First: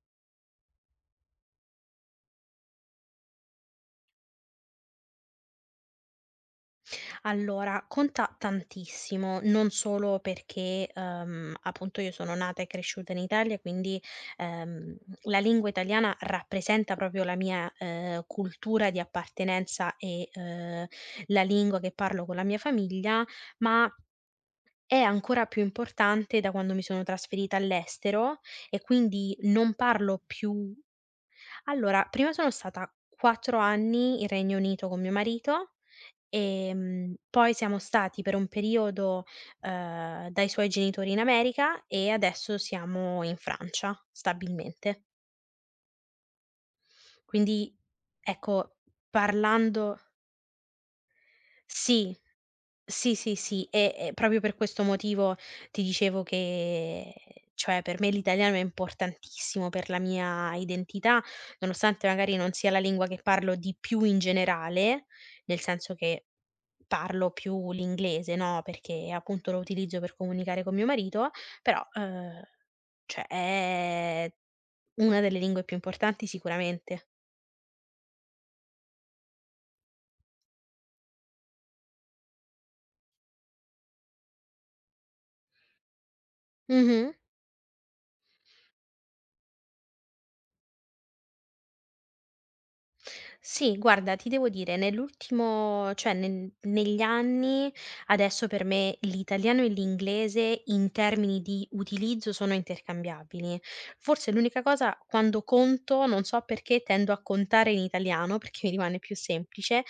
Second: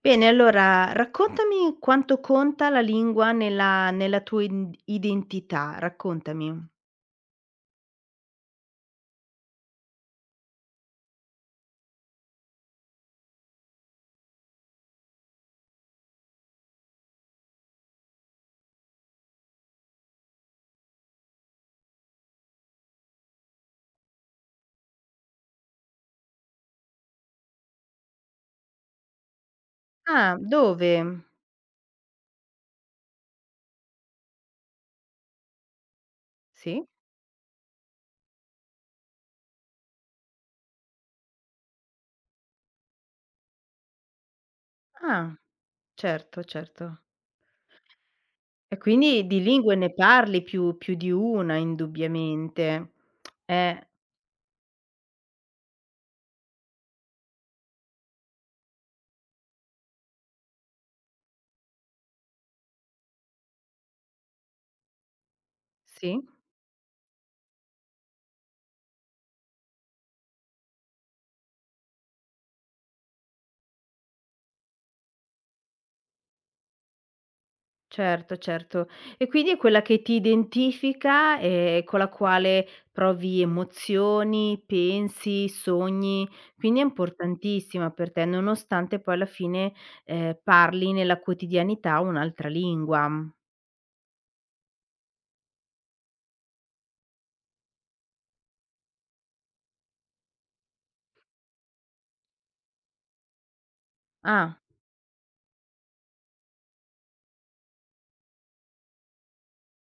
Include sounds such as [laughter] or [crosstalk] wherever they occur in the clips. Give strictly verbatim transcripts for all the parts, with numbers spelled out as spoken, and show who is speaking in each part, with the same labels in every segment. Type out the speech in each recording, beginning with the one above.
Speaker 1: Bene, allora raccontami quanto conta la lingua nella nella tua in identità, raccontami.
Speaker 2: Allora, conta tantissimo, non solo perché, ehm, appunto io sono nata e cresciuta in Italia, quindi, ehm, la lingua italiana rappresenta proprio la mia, ehm, cultura di appartenenza e, ehm, la lingua che parlo con la mia famiglia, ma è ancora più importante da quando mi sono trasferita all'estero e quindi non parlo
Speaker 1: Ah,
Speaker 2: più.
Speaker 1: dove?
Speaker 2: Allora, prima sono stata quattro anni in Regno Unito con mio marito.
Speaker 1: Sì?
Speaker 2: Ehm, poi siamo stati per un periodo, ehm, dai suoi genitori in America e adesso siamo in Francia stabilmente.
Speaker 1: Ah, certo, certo.
Speaker 2: Quindi ecco,
Speaker 1: E quindi di lingue ne
Speaker 2: parlando.
Speaker 1: parli più più di una
Speaker 2: Sì,
Speaker 1: indubbiamente.
Speaker 2: sì, sì, sì,
Speaker 1: Eh,
Speaker 2: e e proprio per questo motivo ti dicevo che cioè per me l'italiano è importantissimo per la mia identità, nonostante magari non sia la lingua che parlo di più in generale, nel senso
Speaker 1: sì?
Speaker 2: che parlo più l'inglese, no, perché appunto lo utilizzo per comunicare con mio marito, però, uhm, cioè è una delle lingue più importanti sicuramente.
Speaker 1: Certo, certo. E quindi è quella che ti identifica e con la quale provi emozioni, pensi, sogni, quindi è
Speaker 2: Mh-mh.
Speaker 1: importantissima per te, nonostante poi alla fine, ehm, parli nella quotidianità un'altra lingua.
Speaker 2: Sì, guarda, ti devo dire, nell'ultimo cioè nel negli anni, adesso per me l'italiano e l'inglese in termini di utilizzo sono intercambiabili. Forse
Speaker 1: Ah,
Speaker 2: l'unica cosa, quando conto, non so perché, tendo a contare in italiano, perché mi rimane più semplice,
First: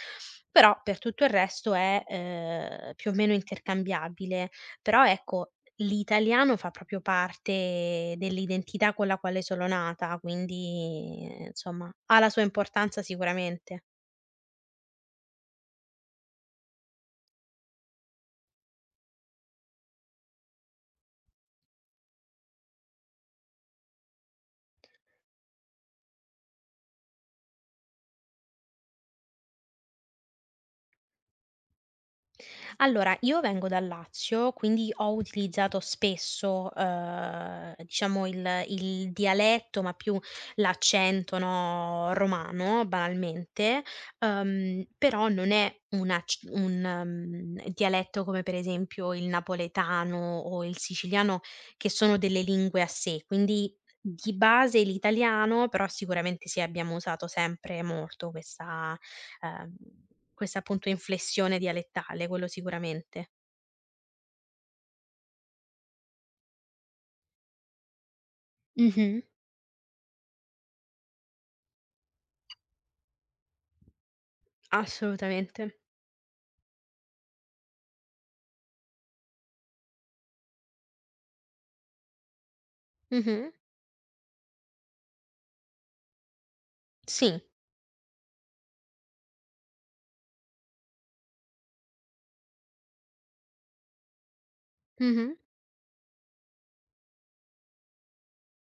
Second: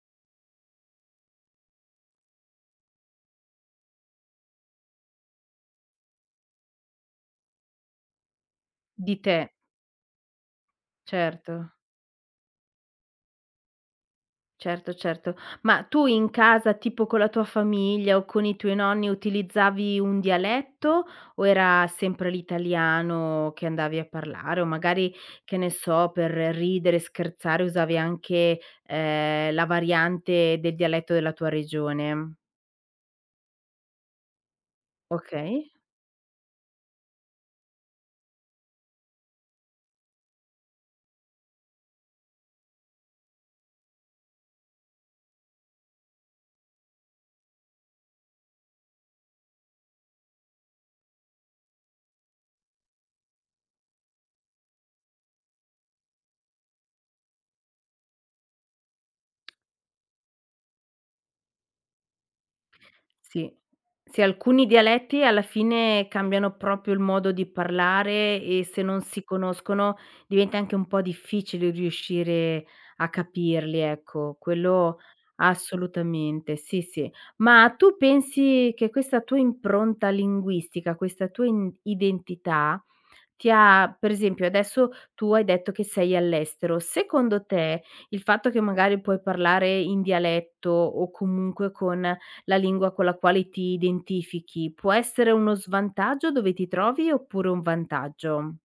Speaker 2: però per tutto il resto è, ehm, più o meno intercambiabile. Però ecco, l'italiano fa proprio parte dell'identità con
Speaker 1: di
Speaker 2: la
Speaker 1: te,
Speaker 2: quale sono nata, quindi, ehm,
Speaker 1: certo.
Speaker 2: insomma, ha la sua importanza sicuramente.
Speaker 1: Certo, certo. Ma tu in casa, tipo con la tua famiglia o con i tuoi nonni, utilizzavi un dialetto o era sempre l'italiano che andavi a parlare? O magari, che ne so, per ridere, scherzare, usavi anche, ehm, la variante del dialetto della tua regione?
Speaker 2: Allora, io vengo dal Lazio, quindi ho
Speaker 1: Okay.
Speaker 2: utilizzato spesso, uhm, diciamo il il dialetto, ma più l'accento, no, romano banalmente, uhm, però non è un acc un, mhmm, dialetto come per esempio il napoletano o il siciliano che sono delle lingue a sé, quindi di base l'italiano, però sicuramente sì, abbiamo usato sempre molto questa ehm, questa appunto inflessione dialettale, quello sicuramente.
Speaker 1: Sì. Sì, alcuni dialetti alla fine cambiano proprio il modo di parlare e se non
Speaker 2: Mh-mh.
Speaker 1: si conoscono diventa anche un po' difficile riuscire a capirli, ecco, quello
Speaker 2: Assolutamente.
Speaker 1: assolutamente, sì, sì. Ma tu pensi che questa tua impronta linguistica, questa tua in identità
Speaker 2: Mh-mh.
Speaker 1: ti ha per esempio adesso tu hai detto che sei all'estero,
Speaker 2: Sì.
Speaker 1: secondo te il fatto che magari puoi parlare in dialetto o comunque con la lingua con la quale ti identifichi, può essere
Speaker 2: Mh-mh.
Speaker 1: uno svantaggio dove ti trovi oppure un vantaggio?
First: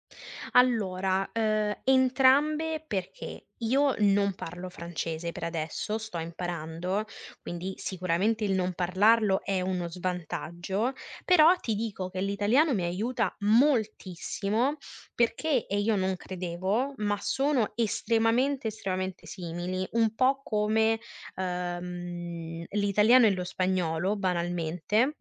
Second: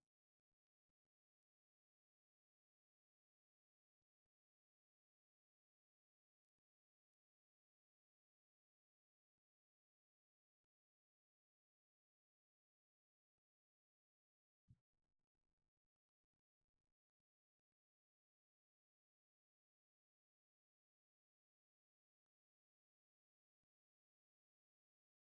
Speaker 2: Allora, uhm, entrambe perché io non parlo francese per adesso, sto imparando, quindi sicuramente il non parlarlo è uno svantaggio, però ti dico che l'italiano mi aiuta moltissimo perché e io non credevo, ma sono estremamente, estremamente simili, un po' come, uhm, l'italiano e lo spagnolo banalmente.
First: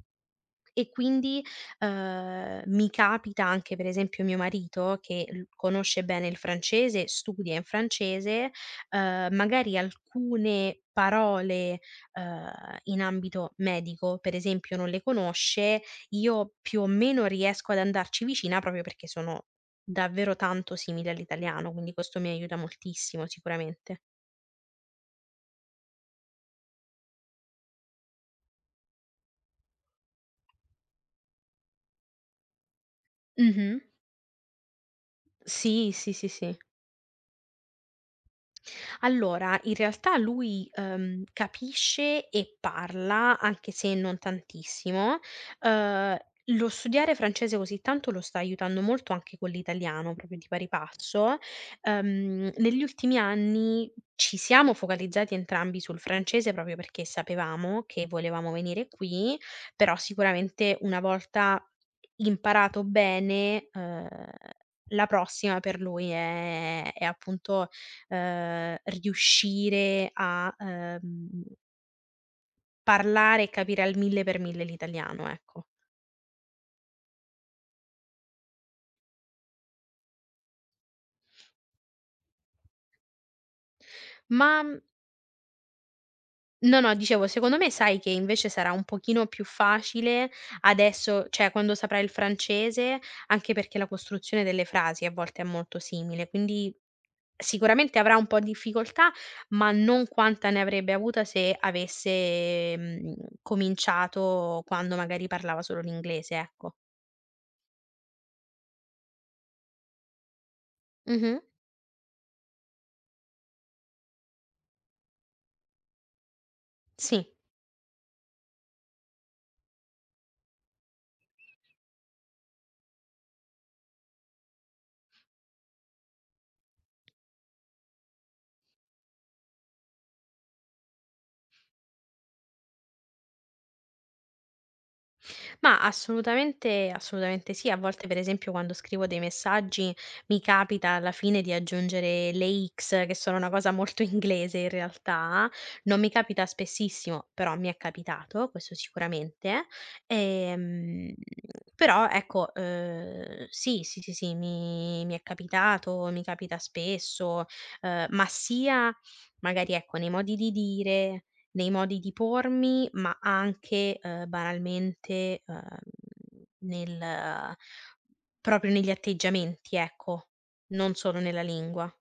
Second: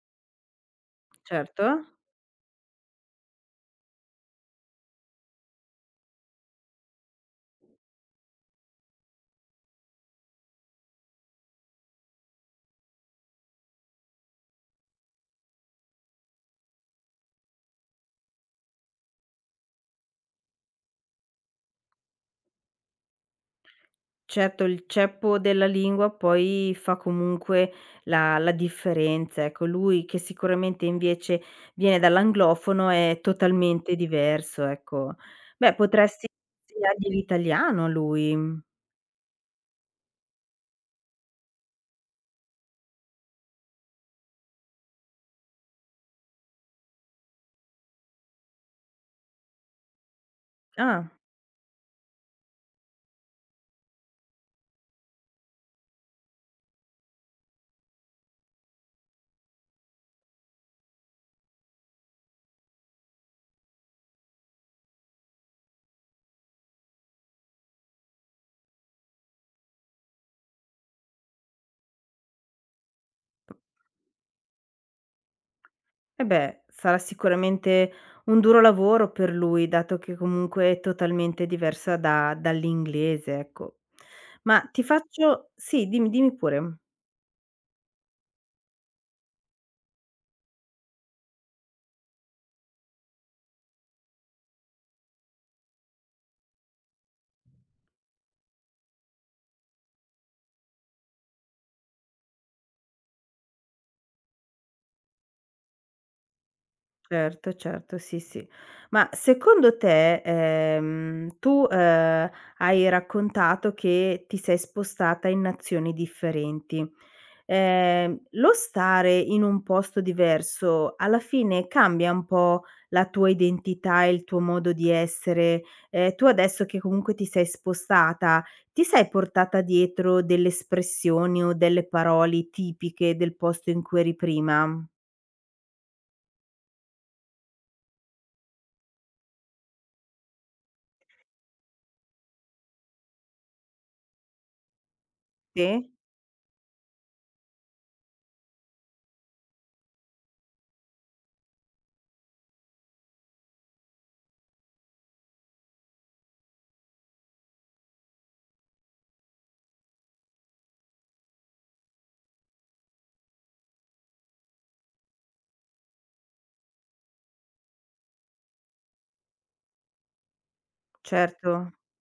Speaker 2: E quindi,
Speaker 1: Certo.
Speaker 2: uhm, mi capita anche per esempio mio marito che l conosce bene il francese, studia in francese, uhm, magari alcune parole, uhm, in ambito medico, per esempio, non le conosce, io più o meno riesco ad andarci vicina proprio perché sono davvero tanto simili all'italiano, quindi questo mi aiuta moltissimo sicuramente.
Speaker 1: Certo, il ceppo della lingua poi fa comunque la la differenza, ecco. Lui che sicuramente invece viene dall'anglofono è
Speaker 2: Mh-mh.
Speaker 1: totalmente diverso, ecco. Beh,
Speaker 2: Sì, sì,
Speaker 1: potresti
Speaker 2: sì, sì.
Speaker 1: insegnargli l'italiano a lui.
Speaker 2: Allora, in realtà lui, ehm, capisce e parla, anche se non tantissimo. Uhm, Lo studiare francese così tanto lo sta aiutando molto anche con l'italiano, proprio di pari
Speaker 1: Ah,
Speaker 2: passo. Ehm, negli ultimi anni ci siamo focalizzati entrambi sul francese proprio perché sapevamo che volevamo venire qui, però sicuramente una volta imparato bene, uhm, la prossima per lui è è appunto ehm, riuscire a, ehm, parlare e capire al mille per mille l'italiano, ecco.
Speaker 1: e beh, sarà sicuramente un duro lavoro per lui, dato che comunque è totalmente diversa da dall'inglese, ecco. Ma
Speaker 2: Ma mh,
Speaker 1: ti faccio sì, dimmi, dimmi pure.
Speaker 2: no, no, dicevo, secondo me sai che invece sarà un pochino più facile adesso cioè quando saprai il francese, anche perché la costruzione delle frasi a volte è molto simile, quindi sicuramente avrà un po' di difficoltà, ma non quanta ne avrebbe avuta se avesse, mhmm, cominciato quando magari parlava solo l'inglese, ecco.
Speaker 1: Certo, certo, sì, sì. Ma secondo te, ehm,
Speaker 2: Mh-mh.
Speaker 1: tu, ehm, hai raccontato che ti sei spostata in nazioni differenti.
Speaker 2: Sì.
Speaker 1: Ehm, lo stare in un posto diverso alla fine cambia un po' la tua identità e il tuo modo di essere? Ehm, tu adesso che comunque ti sei spostata, ti sei portata dietro delle espressioni o delle parole tipiche del posto in cui eri prima?
Speaker 2: Ma assolutamente assolutamente sì. A volte, per esempio, quando scrivo dei messaggi, mi capita alla fine di aggiungere le X, che sono una cosa molto [laughs] inglese in realtà.
Speaker 1: Sì?
Speaker 2: Non mi capita spessissimo, però mi è capitato, questo sicuramente. Ehm, Però ecco, uhm, sì, sì, sì, sì, mi mi è capitato, mi capita spesso, uhm, ma sia magari, ecco, nei modi di dire, nei modi di pormi, ma anche, ehm, banalmente, ehm, nel proprio negli atteggiamenti, ecco, non solo nella
Speaker 1: Certo.
Speaker 2: lingua.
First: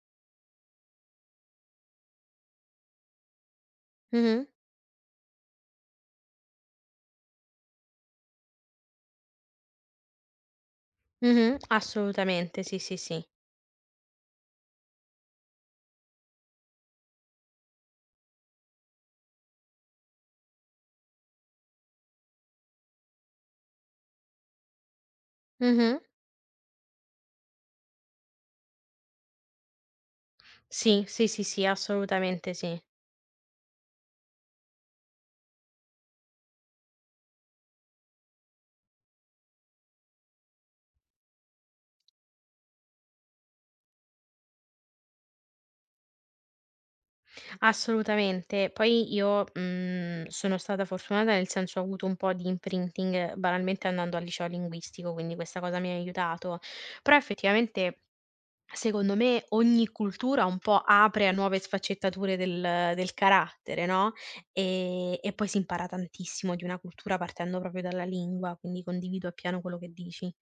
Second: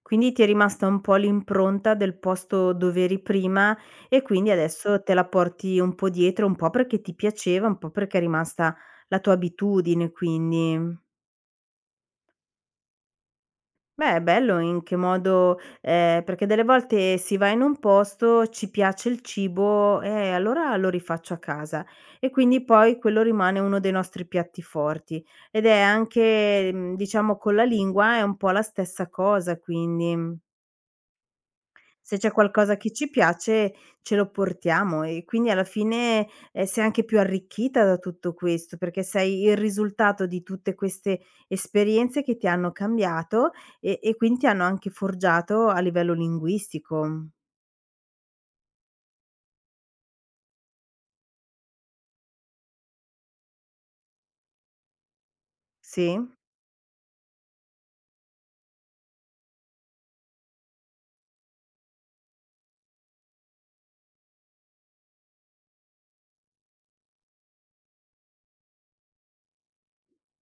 Speaker 1: Quindi ti è rimasta un po' l'impronta del posto dov'eri prima e
Speaker 2: Mh-mh.
Speaker 1: quindi adesso te la porti un po' dietro, un po' perché ti piaceva, un po' perché è rimasta la tua abitudine quindi.
Speaker 2: Mh-mh. Assolutamente, sì, sì, sì.
Speaker 1: Beh, è bello in che modo ehm, perché delle volte si va in un posto, ci piace il cibo: "Eh, allora lo rifaccio a casa." E quindi poi quello rimane uno dei nostri piatti forti. Ed è
Speaker 2: Mh-mh.
Speaker 1: anche, mhmm, diciamo con la lingua è un po' la stessa cosa quindi.
Speaker 2: Sì, sì, sì, sì,
Speaker 1: Se c'è
Speaker 2: assolutamente sì.
Speaker 1: qualcosa che ci piace ce lo portiamo e quindi alla fine, ehm, sei anche più arricchita da tutto questo, perché sei il risultato di tutte queste esperienze che ti hanno cambiato e e quindi ti hanno anche forgiato a livello linguistico.
Speaker 2: Assolutamente. Poi io, mhmm, sono stata fortunata, nel senso ho avuto un po' di imprinting eh, banalmente andando al liceo linguistico, quindi questa cosa mi ha
Speaker 1: Sì?
Speaker 2: aiutato. Però effettivamente secondo me ogni cultura un po' apre a nuove sfaccettature del del carattere, no, ehm, e poi si impara tantissimo di una cultura partendo proprio dalla lingua, quindi condivido appieno quello che dici.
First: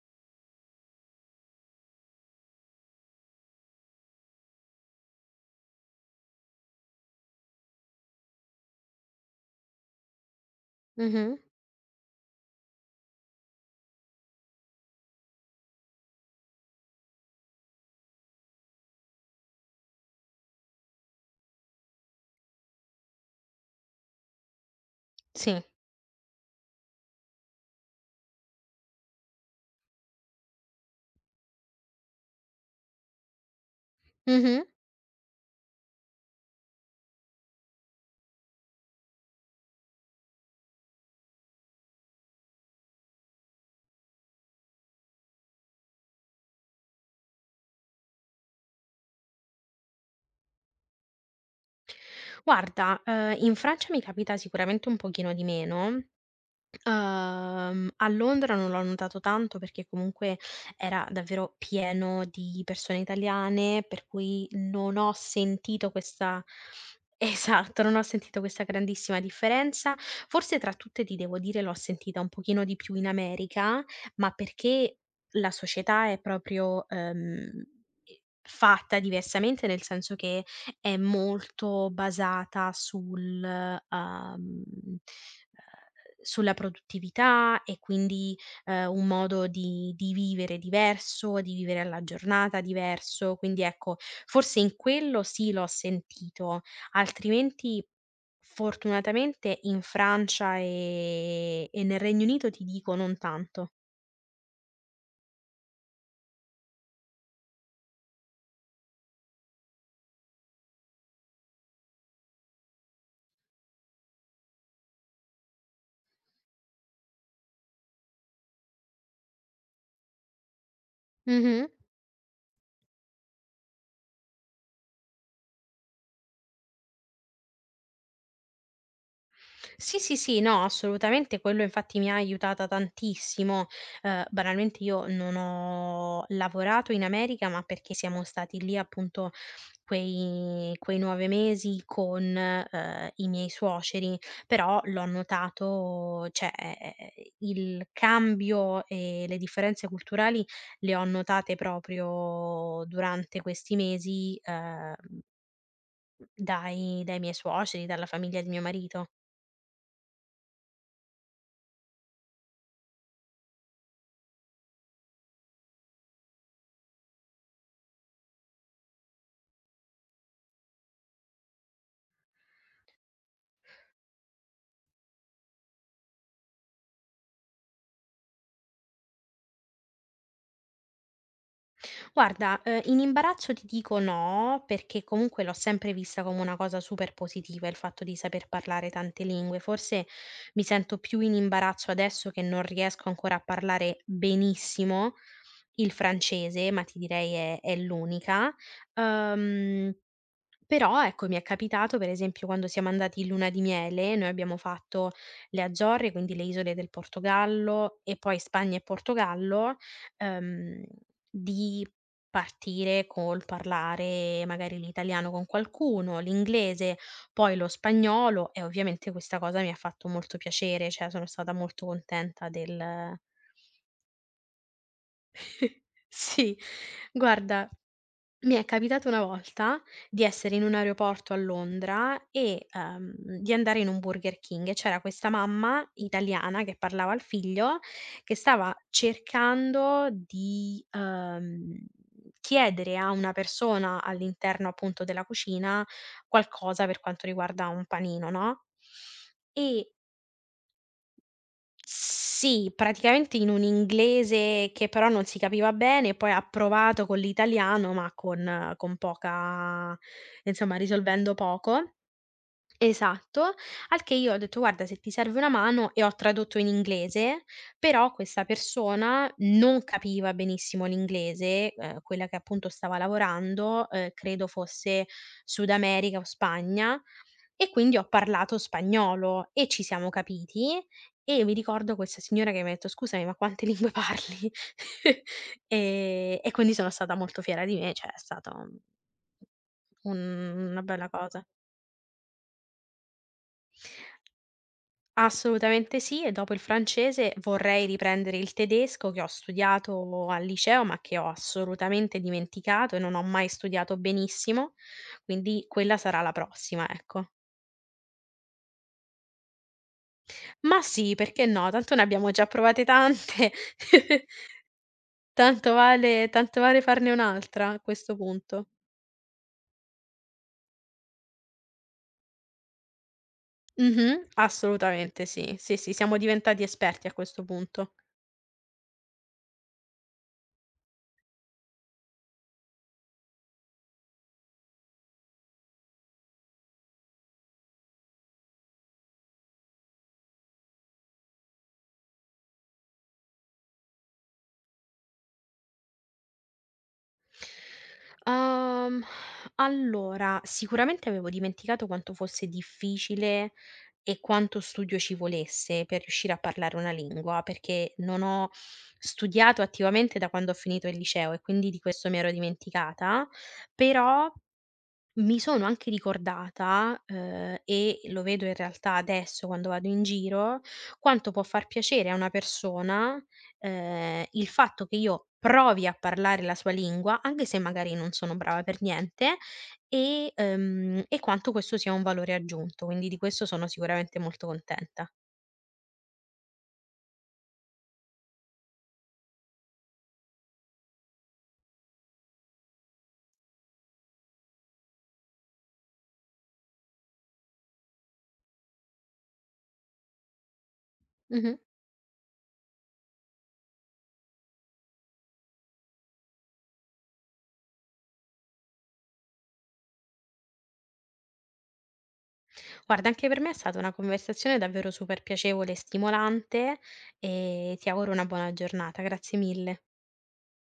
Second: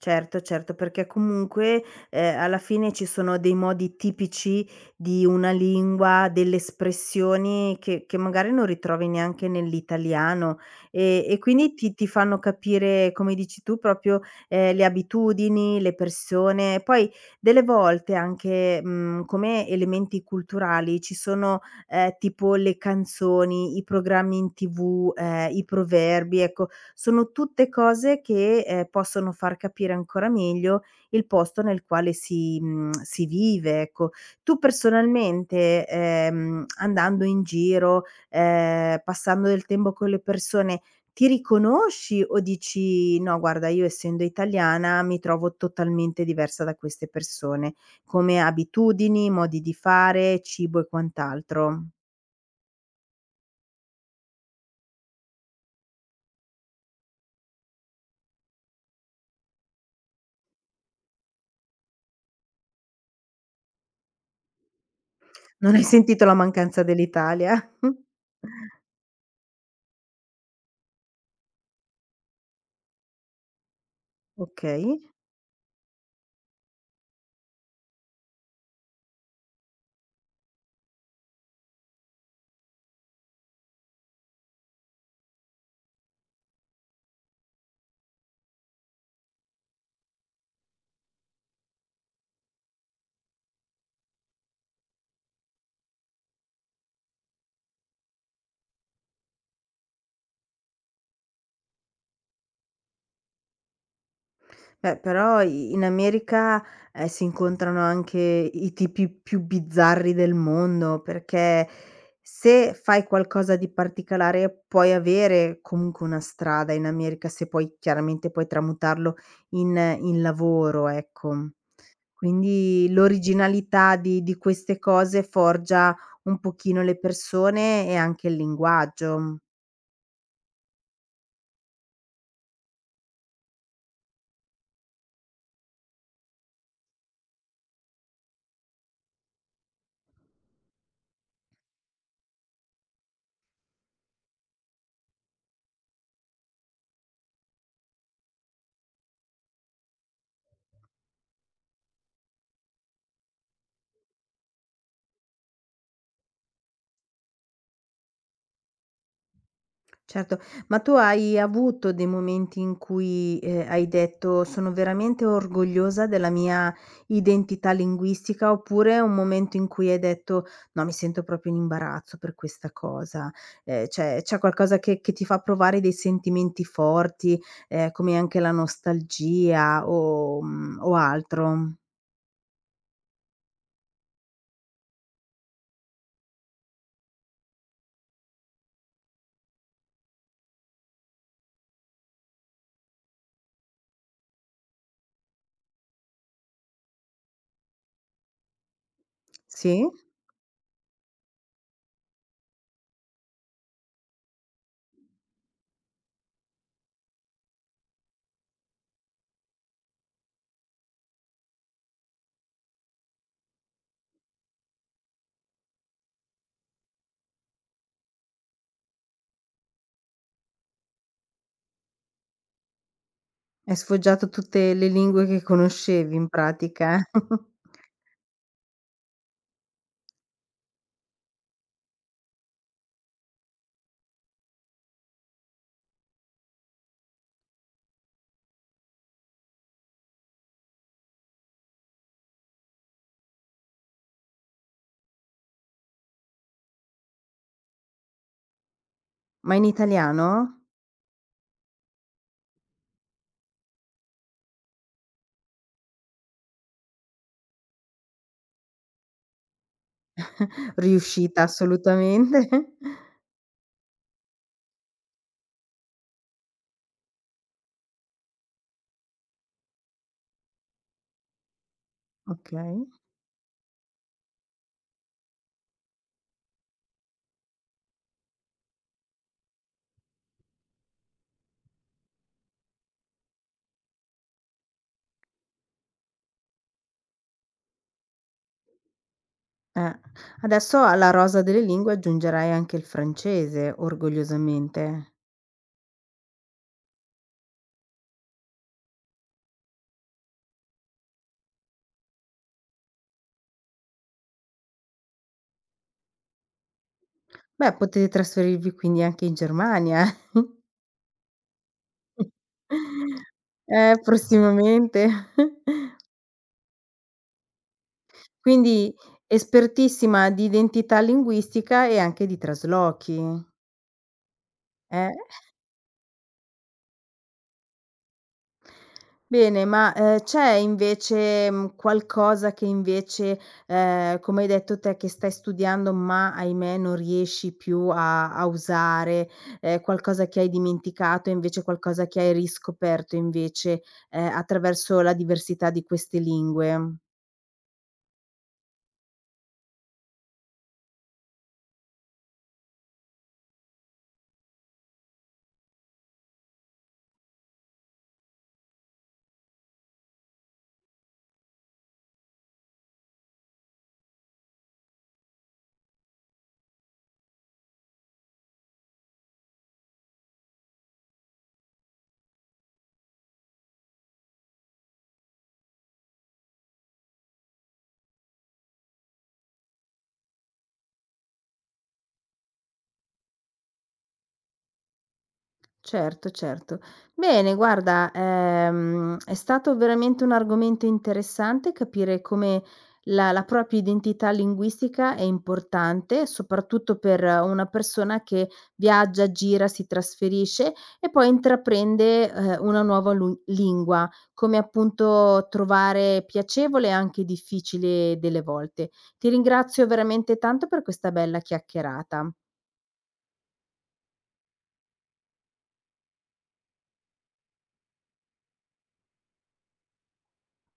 Speaker 1: Certo, certo, perché comunque, ehm, alla fine ci sono dei modi tipici di una lingua, delle espressioni che che magari non ritrovi neanche nell'italiano, e
Speaker 2: Mh-mh.
Speaker 1: e quindi ti ti fanno capire, come dici tu, proprio, ehm, le abitudini, le persone. Poi delle volte anche, mhmm, come elementi culturali ci sono, ehm, tipo le canzoni, i programmi in T V, ehm,
Speaker 2: Sì.
Speaker 1: i proverbi, ecco sono tutte cose che, ehm, possono far capire ancora meglio il posto nel quale si mhmm, si vive, ecco. Tu
Speaker 2: Mh-mh.
Speaker 1: personalmente, ehm, andando in giro, ehm, passando del tempo con le persone, ti riconosci o dici: "No, guarda, io essendo italiana mi trovo totalmente diversa da queste persone", come abitudini, modi di fare, cibo e quant'altro?
Speaker 2: Guarda, ehm, in Francia mi capita sicuramente un pochino di meno. Uhm, a Londra non l'ho notato tanto perché comunque era davvero pieno di persone italiane, per cui non ho
Speaker 1: Non hai
Speaker 2: sentito
Speaker 1: sentito la
Speaker 2: questa.
Speaker 1: mancanza dell'Italia?
Speaker 2: [laughs] Esatto, non ho
Speaker 1: [laughs]
Speaker 2: sentito questa grandissima differenza. Forse tra tutte ti devo dire l'ho sentita un pochino di più in America, ma perché
Speaker 1: Okay.
Speaker 2: la società è proprio, ehm, i fatta diversamente, nel senso che è molto basata sul, uhm, uhm sulla produttività e quindi, ehm, un modo di di vivere diverso, di vivere alla giornata diverso, quindi ecco, forse in quello sì l'ho sentito, altrimenti fortunatamente in Francia e e nel Regno Unito ti dico non tanto.
Speaker 1: Eh, però i in America, ehm, si incontrano anche i tipi più bizzarri del mondo, perché se fai qualcosa di particolare puoi avere comunque una strada in America, se poi chiaramente puoi tramutarlo in in lavoro, ecco.
Speaker 2: Mh-mh.
Speaker 1: Quindi l'originalità di di queste cose forgia un pochino le persone e anche il linguaggio.
Speaker 2: Sì, sì, sì, no, assolutamente, quello infatti mi ha aiutata tantissimo. Ehm, banalmente io non ho lavorato in America, ma perché siamo stati lì appunto quei quei nove mesi con, ehm, i miei suoceri, però l'ho notato cioè, ehm, il cambio e le differenze culturali le ho notate proprio durante questi mesi, ehm, dai dai miei suoceri, dalla famiglia di mio marito.
Speaker 1: Certo, ma tu hai avuto dei momenti in cui, ehm, hai detto: "Sono veramente orgogliosa della mia identità linguistica", oppure un momento in cui hai detto: "No, mi sento proprio in imbarazzo per questa cosa"? Ehm, c'è c'è qualcosa che che ti fa provare dei sentimenti forti, ehm, come anche la nostalgia o mhmm, o altro?
Speaker 2: Guarda, ehm, in imbarazzo ti dico no, perché comunque l'ho sempre vista come una cosa super positiva il fatto di saper parlare tante lingue. Forse mi sento più in imbarazzo adesso che non riesco ancora a parlare benissimo il francese, ma ti direi è è l'unica.
Speaker 1: Sì?
Speaker 2: Uhm però, ecco, mi è capitato, per esempio, quando siamo andati in luna di miele, noi abbiamo fatto le Azzorre, quindi le isole del Portogallo e poi Spagna e Portogallo, ehm, di partire col parlare magari l'italiano con qualcuno, l'inglese, poi lo spagnolo e ovviamente questa cosa mi ha fatto molto piacere, cioè sono stata molto contenta del.
Speaker 1: Hai sfoggiato tutte le lingue che
Speaker 2: [laughs]
Speaker 1: conoscevi in
Speaker 2: Sì,
Speaker 1: pratica?
Speaker 2: guarda,
Speaker 1: [laughs]
Speaker 2: mi è capitato una volta di essere in un aeroporto a Londra e, ehm, di andare in un Burger King e c'era questa mamma italiana che parlava al figlio, che stava cercando di, ehm, chiedere a una persona all'interno appunto della cucina qualcosa per quanto riguarda un panino, no,
Speaker 1: Ma in
Speaker 2: e
Speaker 1: italiano?
Speaker 2: sì, praticamente in un inglese che però non si capiva bene, poi ha provato con l'italiano, ma con con poca insomma risolvendo
Speaker 1: Riuscita
Speaker 2: poco.
Speaker 1: assolutamente. [laughs]
Speaker 2: Esatto, al che io ho detto: "Guarda, se ti serve una mano" e ho tradotto in inglese, però questa persona non capiva benissimo l'inglese, ehm, quella che appunto
Speaker 1: Okay.
Speaker 2: stava lavorando, ehm, credo fosse Sud America o Spagna, e quindi ho parlato spagnolo e ci siamo capiti e mi ricordo questa signora che mi ha detto: "Scusami, ma quante lingue parli?" [laughs] Ehm, e quindi sono stata molto fiera di me, cioè è stato un
Speaker 1: Eh.
Speaker 2: una
Speaker 1: Adesso
Speaker 2: bella
Speaker 1: alla rosa
Speaker 2: cosa.
Speaker 1: delle lingue aggiungerai anche il francese, orgogliosamente.
Speaker 2: Assolutamente sì, e dopo il francese vorrei riprendere il tedesco che ho studiato al liceo, ma che ho assolutamente dimenticato e non ho mai studiato benissimo, quindi quella sarà la prossima, ecco.
Speaker 1: Beh, potete trasferirvi quindi anche in Germania, [laughs]
Speaker 2: Ma sì, perché no? Tanto ne abbiamo già provate tante,
Speaker 1: eh,
Speaker 2: [laughs]
Speaker 1: prossimamente.
Speaker 2: tanto
Speaker 1: [laughs]
Speaker 2: vale tanto vale farne un'altra a questo punto.
Speaker 1: Quindi espertissima di identità linguistica e anche di traslochi.
Speaker 2: Mh-mh,
Speaker 1: Eh.
Speaker 2: assolutamente sì, sì, sì, siamo diventati esperti a questo punto.
Speaker 1: Bene, ma, ehm, c'è invece, mhmm, qualcosa che invece, ehm, come hai detto te, che stai studiando ma ahimè non riesci più a a usare, ehm, qualcosa che hai dimenticato, invece qualcosa che hai riscoperto invece, ehm, attraverso la diversità di queste lingue?
Speaker 2: Uhm, allora, sicuramente avevo dimenticato quanto fosse difficile e quanto studio ci volesse per riuscire a parlare una lingua, perché non ho studiato attivamente da quando ho finito il liceo e quindi di questo mi ero dimenticata, però mi sono anche ricordata, uhm, e lo vedo in realtà adesso quando vado in giro, quanto può far piacere a una persona, ehm, il fatto che io provi a parlare la sua lingua, anche se magari non sono brava per niente, e ehm, e quanto questo sia un valore aggiunto, quindi di questo sono sicuramente molto contenta.
Speaker 1: Certo, certo. Bene, guarda, ehm, è stato veramente un argomento interessante capire come la, la propria identità linguistica è importante, soprattutto per una persona che viaggia, gira, si trasferisce e poi
Speaker 2: Mh-mh.
Speaker 1: intraprende, eh, una nuova lu- lingua, come appunto trovare piacevole e anche difficile delle volte. Ti ringrazio veramente tanto per questa bella chiacchierata.
Speaker 2: Guarda anche per me è stata una conversazione davvero super piacevole e stimolante e ti auguro una buona giornata. Grazie mille.